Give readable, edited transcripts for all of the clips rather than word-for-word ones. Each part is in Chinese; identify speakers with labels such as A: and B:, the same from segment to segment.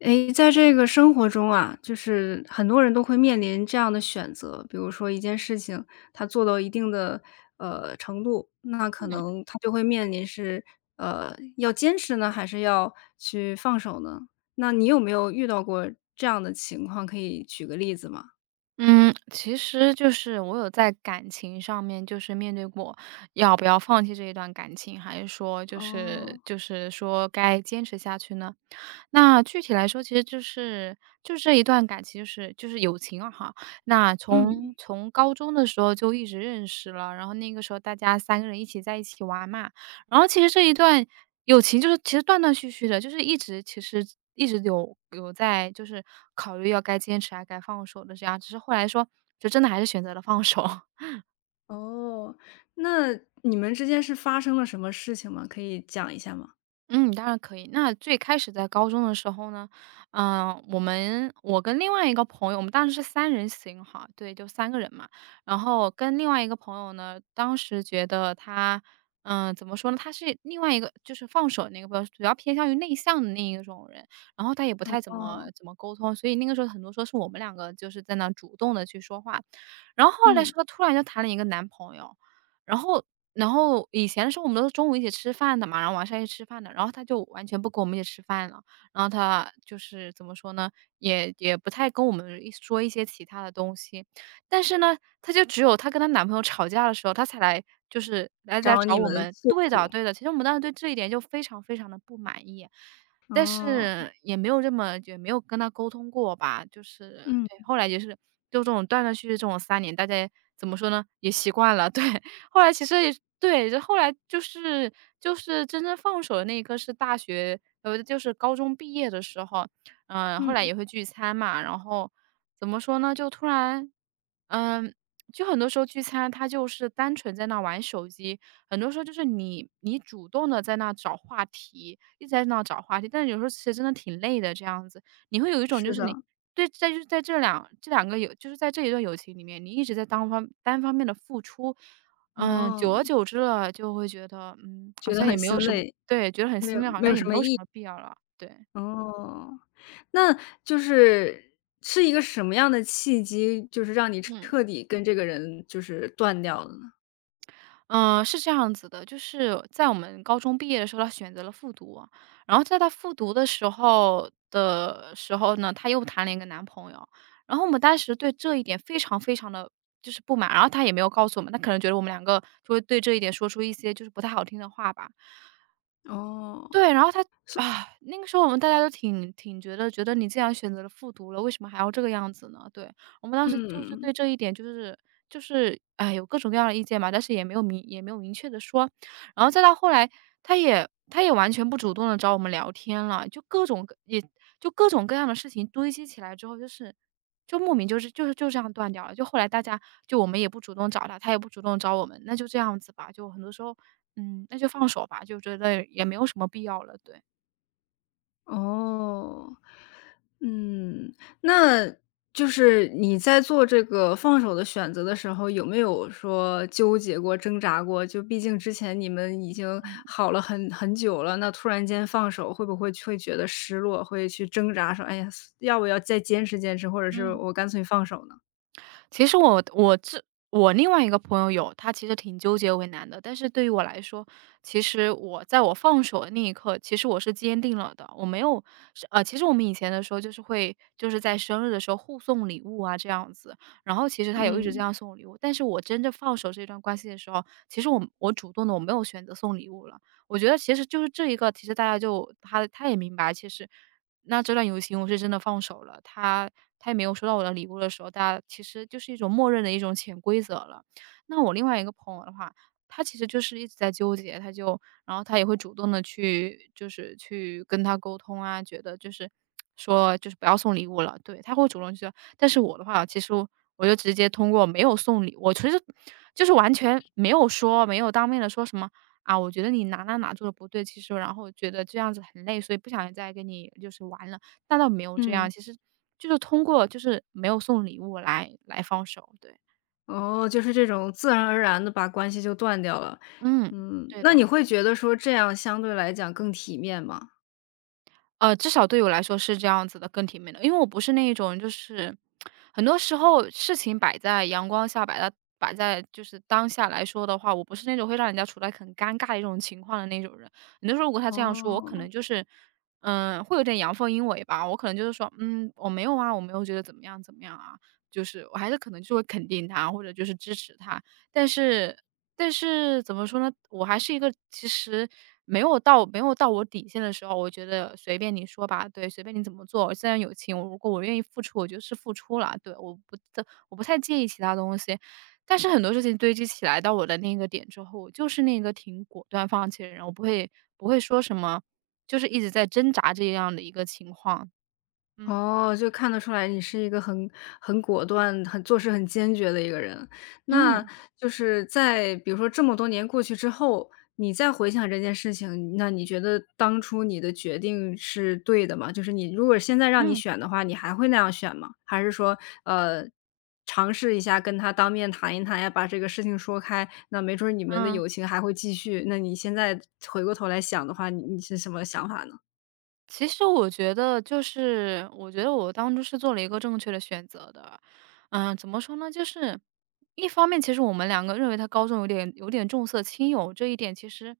A: 诶，在这个生活中啊，就是很多人都会面临这样的选择，比如说一件事情，他做到一定的程度，那可能他就会面临是要坚持呢，还是要去放手呢？那你有没有遇到过这样的情况？可以举个例子吗？
B: 嗯，其实就是我有在感情上面，就是面对过要不要放弃这一段感情，还是说就
A: 哦。
B: 是就是说该坚持下去呢？那具体来说，其实就是这一段感情就是友情啊哈。那
A: 嗯。
B: 从高中的时候就一直认识了，然后那个时候大家三个人一起在一起玩嘛。然后其实这一段友情就是其实断断续续的，就是一直其实一直有在就是考虑要该坚持还该放手的这样，只是后来说就真的还是选择了放手。
A: 哦。那你们之间是发生了什么事情吗？可以讲一下吗？
B: 嗯，当然可以。那最开始在高中的时候呢，我跟另外一个朋友，我们当时是三人行哈，对，就三个人嘛。然后跟另外一个朋友呢，当时觉得他，怎么说呢？他是另外一个就是放手那个比较，主要偏向于内向的那一种人，然后他也不太怎么
A: 哦。
B: 怎么沟通，所以那个时候很多时候是我们两个就是在那主动的去说话。然后后来是
A: 嗯。
B: 他突然就谈了一个男朋友，然后然后以前的时候我们都是中午一起吃饭的嘛，然后晚上一起吃饭的，然后他就完全不跟我们一起吃饭了。然后他就是怎么说呢，也不太跟我们一说一些其他的东西。但是呢，她就只有她跟她男朋友吵架的时候，她才来就是来
A: 找
B: 找
A: 你
B: 我
A: 们
B: 们。
A: 诉
B: 对的，
A: 苦。
B: 对的，其实我们当时对这一点就非常非常的不满意，但
A: 哦。
B: 是也没有跟她沟通过吧，就是
A: 嗯
B: 对，后来也是就这种断断续续这种三年，大家怎么说呢，也习惯了，对。后来其实也对，就后来就是真正放手的那一刻是大学，就是高中毕业的时候，后来
A: 嗯。
B: 也会聚餐嘛，然后怎么说呢，就突然，嗯、就很多时候聚餐，他就是单纯在那玩手机，很多时候就是你主动的在那找话题，一直在那找话题，但是有时候其实真的挺累的，这样子，你会有一种就
A: 是
B: 是你
A: 的。
B: 对，在就是在这两这两个友，就是在这一段友情里面，你一直在单方面的付出，
A: 哦。
B: 久而久之了，就会觉得，好
A: 觉得
B: 像也
A: 很
B: 没有
A: 心
B: 什么
A: 累。
B: 对，觉得很
A: 没有
B: 心累，好
A: 没
B: 像
A: 有
B: 也
A: 什
B: 没
A: 么
B: 有什
A: 意义。
B: 么必要了。对，
A: 哦。那就是是一个什么样的契机，就是让你
B: 嗯
A: 彻底跟这个人就是断掉了呢？
B: 嗯，是这样子的，就是在我们高中毕业的时候，他选择了复读啊，然后在他复读的时候呢，她又谈了一个男朋友，然后我们当时对这一点非常非常的就是不满，然后她也没有告诉我们，她可能觉得我们两个就会对这一点说出一些就是不太好听的话吧。
A: 哦。
B: 对，然后他啊，那个时候我们大家都挺觉得你既然选择了复读了，为什么还要这个样子呢？对，我们当时就是对
A: 嗯。
B: 这一点就是哎，有各种各样的意见嘛，但是也没有明确的说。然后再到后来，他也完全不主动的找我们聊天了，就各种各也就各种各样的事情堆积起来之后，就是就莫名就这样断掉了。就后来大家就我们也不主动找他，他也不主动找我们，那就这样子吧。就很多时候那就放手吧，就觉得也没有什么必要了，对。
A: 哦。嗯，那就是你在做这个放手的选择的时候，有没有说纠结过、挣扎过？就毕竟之前你们已经好了很久了，那突然间放手，会不会觉得失落，会去挣扎说："哎呀，要不要再坚持坚持，或者是
B: 嗯。
A: 我干脆放手呢？"
B: 其实我另外一个朋友有，他其实挺纠结为难的，但是对于我来说，其实我在我放手的那一刻，其实我是坚定了的，我没有是其实我们以前的时候就是会就是在生日的时候互送礼物啊这样子，然后其实他有一直这
A: 嗯
B: 样送我礼物，但是我真正放手这段关系的时候，其实我主动的我没有选择送礼物了。我觉得其实就是这一个，其实大家就他也明白，其实那这段友情我是真的放手了，他也没有收到我的礼物的时候，大家其实就是一种默认的一种潜规则了。那我另外一个朋友的话，他其实就是一直在纠结，然后他也会主动的去就是去跟他沟通啊，觉得就是说就是不要送礼物了，对，他会主动去说。但是我的话，其实我就直接通过没有送礼我其实就是完全没有说，没有当面的说什么啊，我觉得你哪哪哪做的不对，其实然后我觉得这样子很累，所以不想再跟你就是玩了，那倒没有这样，
A: 嗯。
B: 其实就是通过就是没有送礼物来放手，对，
A: 哦，就是这种自然而然的把关系就断掉了。
B: 嗯，
A: 嗯，
B: 对
A: 那你
B: 的。
A: 会觉得说这样相对来讲更体面吗？
B: 至少对我来说是这样子的，更体面的。因为我不是那一种就是很多时候事情摆在阳光下，摆在就是当下来说的话，我不是那种会让人家处在很尴尬的一种情况的那种人。很多时候如果他这样说，我可能
A: 哦。
B: 就是会有点阳奉阴违吧，我可能就是说，我没有啊，我没有觉得怎么样怎么样啊，就是我还是可能就会肯定他或者就是支持他，但是但是怎么说呢，我还是一个其实没有到我底线的时候，我觉得随便你说吧，对，随便你怎么做，既然有情，如果我愿意付出，我就是付出了，对，我不太介意其他东西。但是很多事情堆积起来到我的那个点之后，我就是那个挺果断放弃的人，我不会说什么，就是一直在挣扎这样的一个情况。嗯
A: 哦，就看得出来你是一个很果断、很做事很坚决的一个人。那
B: 嗯
A: 就是在比如说这么多年过去之后，你再回想这件事情，那你觉得当初你的决定是对的吗？就是你如果现在让你
B: 嗯
A: 选的话，你还会那样选吗？还是说，呃，尝试一下跟他当面谈一谈呀，把这个事情说开，那没准儿你们的
B: 嗯。
A: 友情还会继续。那你现在回过头来想的话，你你是什么想法呢？
B: 其实我觉得就是，我觉得我当初是做了一个正确的选择的。嗯，怎么说呢？就是一方面，其实我们两个认为他高中有点重色轻友这一点，其实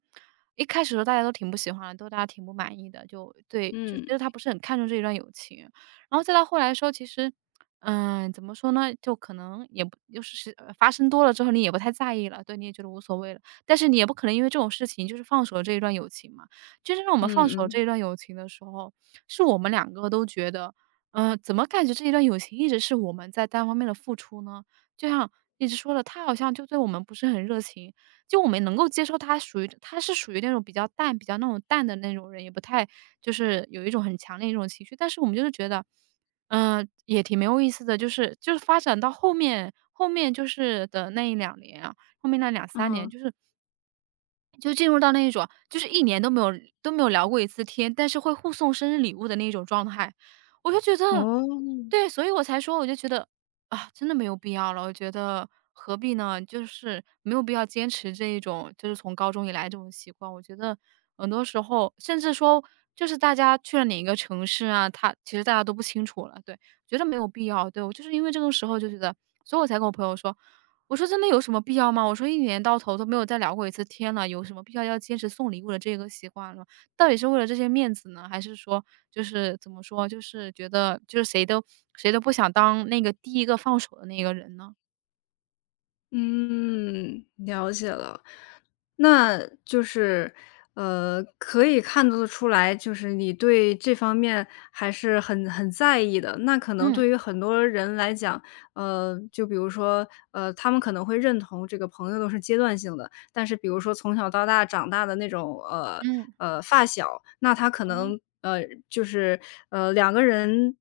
B: 一开始的时候大家都挺不喜欢的，大家挺不满意的，就对，就觉得
A: 嗯
B: 他不是很看重这一段友情。然后再到后来的时候，其实，怎么说呢？就可能也不就是是发生多了之后，你也不太在意了，对，你也觉得无所谓了。但是你也不可能因为这种事情就是放手了这一段友情嘛。就是让我们
A: 嗯
B: 放手这
A: 嗯
B: 一段友情的时候，是我们两个都觉得，怎么感觉这一段友情一直是我们在单方面的付出呢？就像一直说的，他好像就对我们不是很热情，就我们能够接受他属于他是属于那种比较淡、比较那种淡的那种人，也不太就是有一种很强烈一种情绪，但是我们就是觉得，也挺没有意思的，就是发展到后面，后面就是的那一两年啊，后面那两三年，
A: 嗯。
B: 就进入到那一种，就是一年都没有聊过一次天，但是会互送生日礼物的那种状态。我就觉得
A: 哦。
B: 对，所以我才说我就觉得，啊，真的没有必要了，我觉得何必呢？就是没有必要坚持这一种就是从高中以来这种习惯。我觉得很多时候，甚至说就是大家去了哪一个城市啊，他其实大家都不清楚了，对，觉得没有必要。对，我就是因为这个时候就觉得所以我才跟我朋友说，我说：“真的有什么必要吗？我说一年到头都没有再聊过一次天了，有什么必要要坚持送礼物的这个习惯了？到底是为了这些面子呢，还是说就是怎么说，就是觉得就是谁都不想当那个第一个放手的那个人呢？”
A: 嗯，了解了。那就是，可以看得出来，就是你对这方面还是很在意的。那可能
B: 嗯，
A: 对于很多人来讲，就比如说，他们可能会认同这个朋友都是阶段性的，但是比如说从小到大长大的那种，
B: 嗯，
A: 发小，那他可
B: 嗯，
A: 能，就是，两个人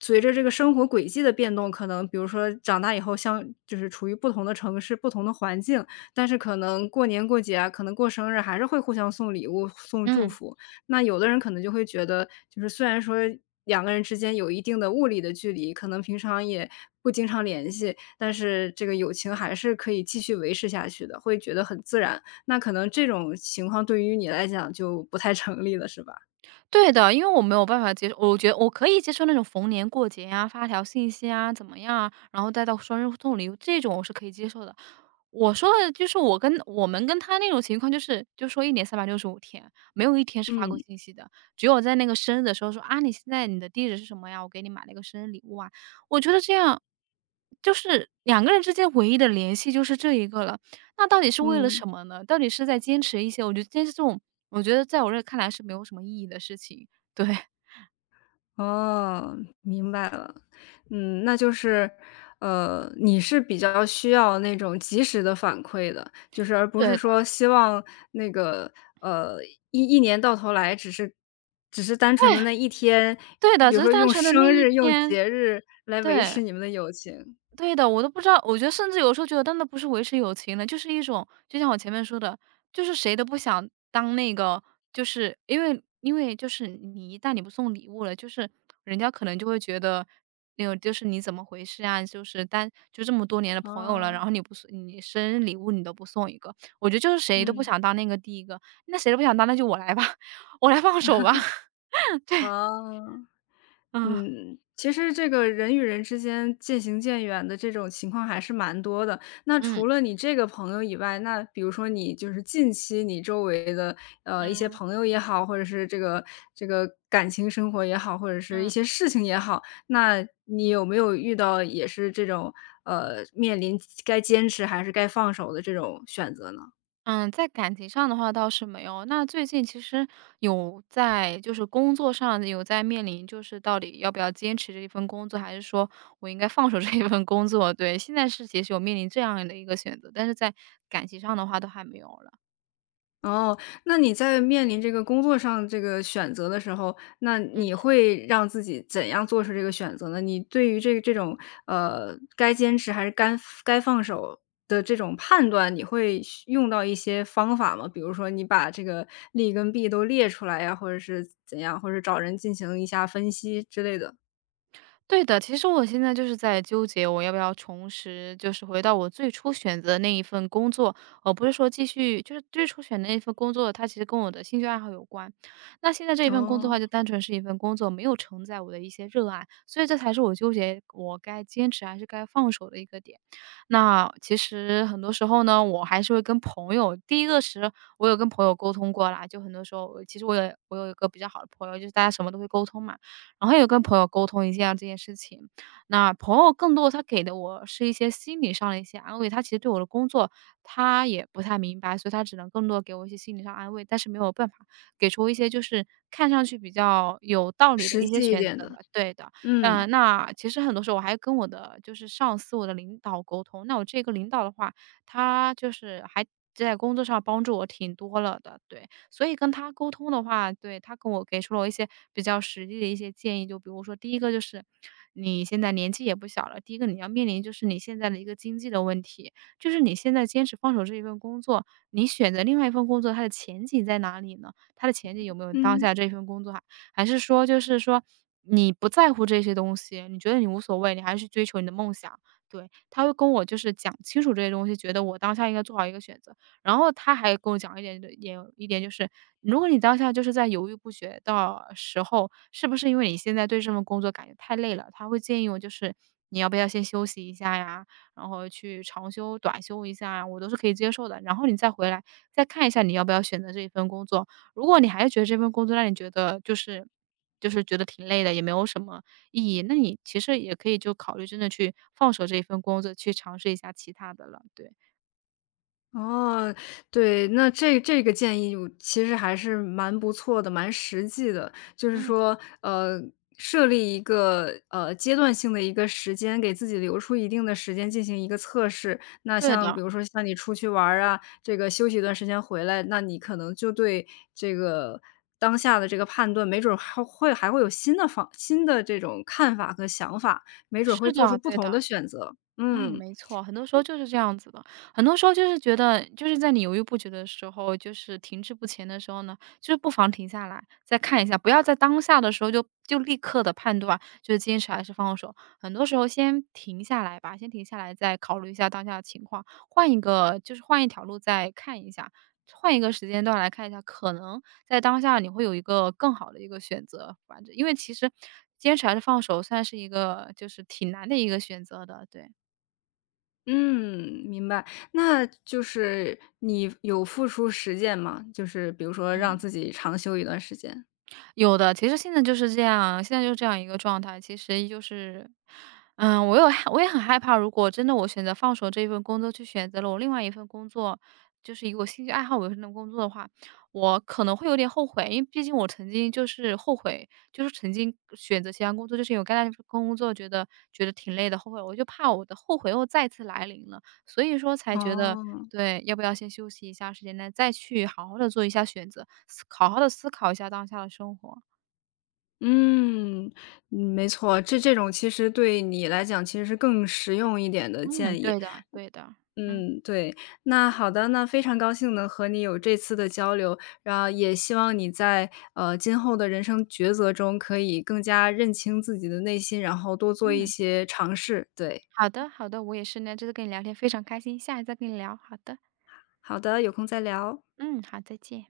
A: 随着这个生活轨迹的变动，可能比如说长大以后就是处于不同的城市、不同的环境，但是可能过年过节啊，可能过生日还是会互相送礼物、送祝
B: 嗯，
A: 福。那有的人可能就会觉得，就是虽然说两个人之间有一定的物理的距离，可能平常也不经常联系，但是这个友情还是可以继续维持下去的，会觉得很自然。那可能这种情况对于你来讲就不太成立了，是吧？
B: 对的，因为我没有办法接受，我觉得我可以接受那种逢年过节呀，发条信息啊，怎么样啊，然后再到生日送礼物这种我是可以接受的。我说的就是我跟我们跟他那种情况，就是就说一年三百六十五天，没有一天是发过
A: 嗯
B: 信息的。只有在那个生日的时候说：“啊，你现在你的地址是什么呀？我给你买了一个生日礼物啊。”我觉得这样，就是两个人之间唯一的联系就是这一个了。那到底是为了
A: 嗯。
B: 什么呢？到底是在坚持一些我觉得坚持这种我觉得在我这看来是没有什么意义的事情。对，
A: 哦，明白了。嗯，那就是，你是比较需要那种及时的反馈的，就是而不
B: 对
A: 是
B: 的，
A: 说希望那个，呃，一年到头来只是单纯的那一天，
B: 对的，
A: 比如
B: 只是
A: 说
B: 单
A: 用
B: 纯的那
A: 生
B: 一
A: 日、用
B: 天，
A: 节日来维持
B: 对。
A: 你们的友情。
B: 对的，我都不知道，我觉得甚至有时候觉得，真的不是维持友情了，就是一种，就像我前面说的，就是谁都不想当那个，就是因为就是你一旦你不送礼物了，就是人家可能就会觉得，那个就是你怎么回事啊？就是但就这么多年的朋友了，然
A: 哦。
B: 后你不送你生日礼物你都不送一个，我觉得就是谁都不
A: 嗯。
B: 想当那个第一个，那谁都不想当，那就我来吧，我来放手吧，
A: 哦。
B: 嗯
A: 嗯，其实这个人与人之间渐行渐远的这种情况还是蛮多的。那
B: 嗯
A: 除了你这个朋友以外，那比如说你就是近期你周围的一些
B: 嗯
A: 朋友也好，或者是这个感情生活也好，或者是一
B: 嗯。
A: 些事情也好，那你有没有遇到也是这种面临该坚持还是该放手的这种选择呢？
B: 嗯，在感情上的话倒是没有。那最近其实有在就是工作上有在面临，就是到底要不要坚持这一份工作，还是说我应该放手这一份工作？对，现在是其实有面临这样的一个选择，但是在感情上的话都还没有了。
A: 哦，那你在面临这个工作上这个选择的时候，那
B: 嗯。
A: 你会让自己怎样做出这个选择呢？你对于这这种，该坚持还是该放手的这种判断，你会需用到一些方法吗？比如说你把这个利跟弊都列出来呀，或者是怎样，或者找人进行一下分析之类的。
B: 对的，其实我现在就是在纠结，我要不要重拾，就是回到我最初选择的那一份工作，而不是说继续，就是最初选的那一份工作，它其实跟我的兴趣爱好有关。那现在这一份工作的话，
A: 哦，
B: 就单纯是一份工作，没有承载我的一些热爱，所以这才是我纠结我该坚持还是该放手的一个点。那其实很多时候呢，我还是会跟朋友，第一个是我有跟朋友沟通过啦，就很多时候，其实我有，我有一个比较好的朋友，就是大家什么都会沟通嘛。然后有跟朋友沟通一下这件事情。那朋友更多他给的我是一些心理上的一些安慰，他其实对我的工作他也不太明白，所以他只能更多地给我一些心理上安慰，但是没有办法给出一些就是看上去比较有道理的
A: 实
B: 一些
A: 际一
B: 选
A: 点
B: 择吧。
A: 的。
B: 对的，
A: 嗯。
B: 那其实很多时候我还跟我的就是上司、我的领导沟通。那我这个领导的话，他就是还在工作上帮助我挺多了的，对。所以跟他沟通的话，对，他跟我给出了一些比较实际的一些建议，就比如说第一个就是你现在年纪也不小了，第一个你要面临就是你现在的一个经济的问题，就是你现在坚持放手这一份工作，你选择另外一份工作，它的前景在哪里呢？它的前景有没有当
A: 嗯。
B: 下这份工作还还是说就是说你不在乎这些东西，你觉得你无所谓，你还是追求你的梦想？对，他会跟我就是讲清楚这些东西，觉得我当下应该做好一个选择。然后他还跟我讲一点的也有一点就是，如果你当下就是在犹豫不决的时候，是不是因为你现在对这份工作感觉太累了？他会建议我就是你要不要先休息一下呀，然后去长休、短休一下呀，我都是可以接受的。然后你再回来再看一下你要不要选择这一份工作。如果你还是觉得这份工作让你觉得就是觉得挺累的，也没有什么意义，那你其实也可以就考虑真的去放手这一份工作，去尝试一下其他的了。对，
A: 哦，对，那这这个建议我其实还是蛮不错的，蛮实际的。就是
B: 嗯，
A: 说，设立一个阶段性的一个时间，给自己留出一定的时间进行一个测试。那
B: 对
A: 像
B: 的，
A: 比如说像你出去玩儿啊，这个休息一段时间回来，那你可能就对这个当下的这个判断，没准儿还会有新的这种看法和想法，没准儿
B: 是
A: 会做出
B: 的，
A: 不
B: 对
A: 同
B: 的。
A: 的选择。
B: 嗯，
A: 嗯。
B: 没错，很多时候就是这样子的。很多时候就是觉得，就是在你犹豫不决的时候，就是停滞不前的时候呢，就是不妨停下来再看一下，不要在当下的时候就立刻的判断，就是坚持还是放手。很多时候先停下来吧，先停下来再考虑一下当下的情况，换一个就是换一条路再看一下，换一个时间段来看一下，可能在当下你会有一个更好的一个选择。反正因为其实坚持还是放手，算是一个就是挺难的一个选择的，对。
A: 嗯，明白。那就是你有付出实践吗？就是比如说让
B: 嗯，
A: 自己长休一段时间。
B: 有的，其实现在就是这样，现在就是这样一个状态。其实就是，嗯，我也很害怕，如果真的我选择放手这一份工作，去选择了我另外一份工作，就是以我兴趣爱好为生的工作的话，我可能会有点后悔，因为毕竟我曾经就是后悔，就是曾经选择其他工作，就是有干那份工作，觉得挺累的，后悔，我就怕我的后悔又再次来临了，所以说才觉得
A: 哦。
B: 对，要不要先休息一下时间呢，再去好好的做一下选择，好好的思考一下当下的生活。
A: 嗯。没错，这这种其实对你来讲其实是更实用一点的
B: 嗯，
A: 建议。
B: 对的对的，嗯
A: 嗯，对。那好的，那非常高兴能和你有这次的交流，然后也希望你在今后的人生抉择中可以更加认清自己的内心，然后多做一
B: 嗯，
A: 些尝试。对，
B: 好的好的，我也是呢，这次跟你聊天非常开心，下一次再跟你聊，好的，
A: 好的，有空再聊。
B: 嗯，好，再见。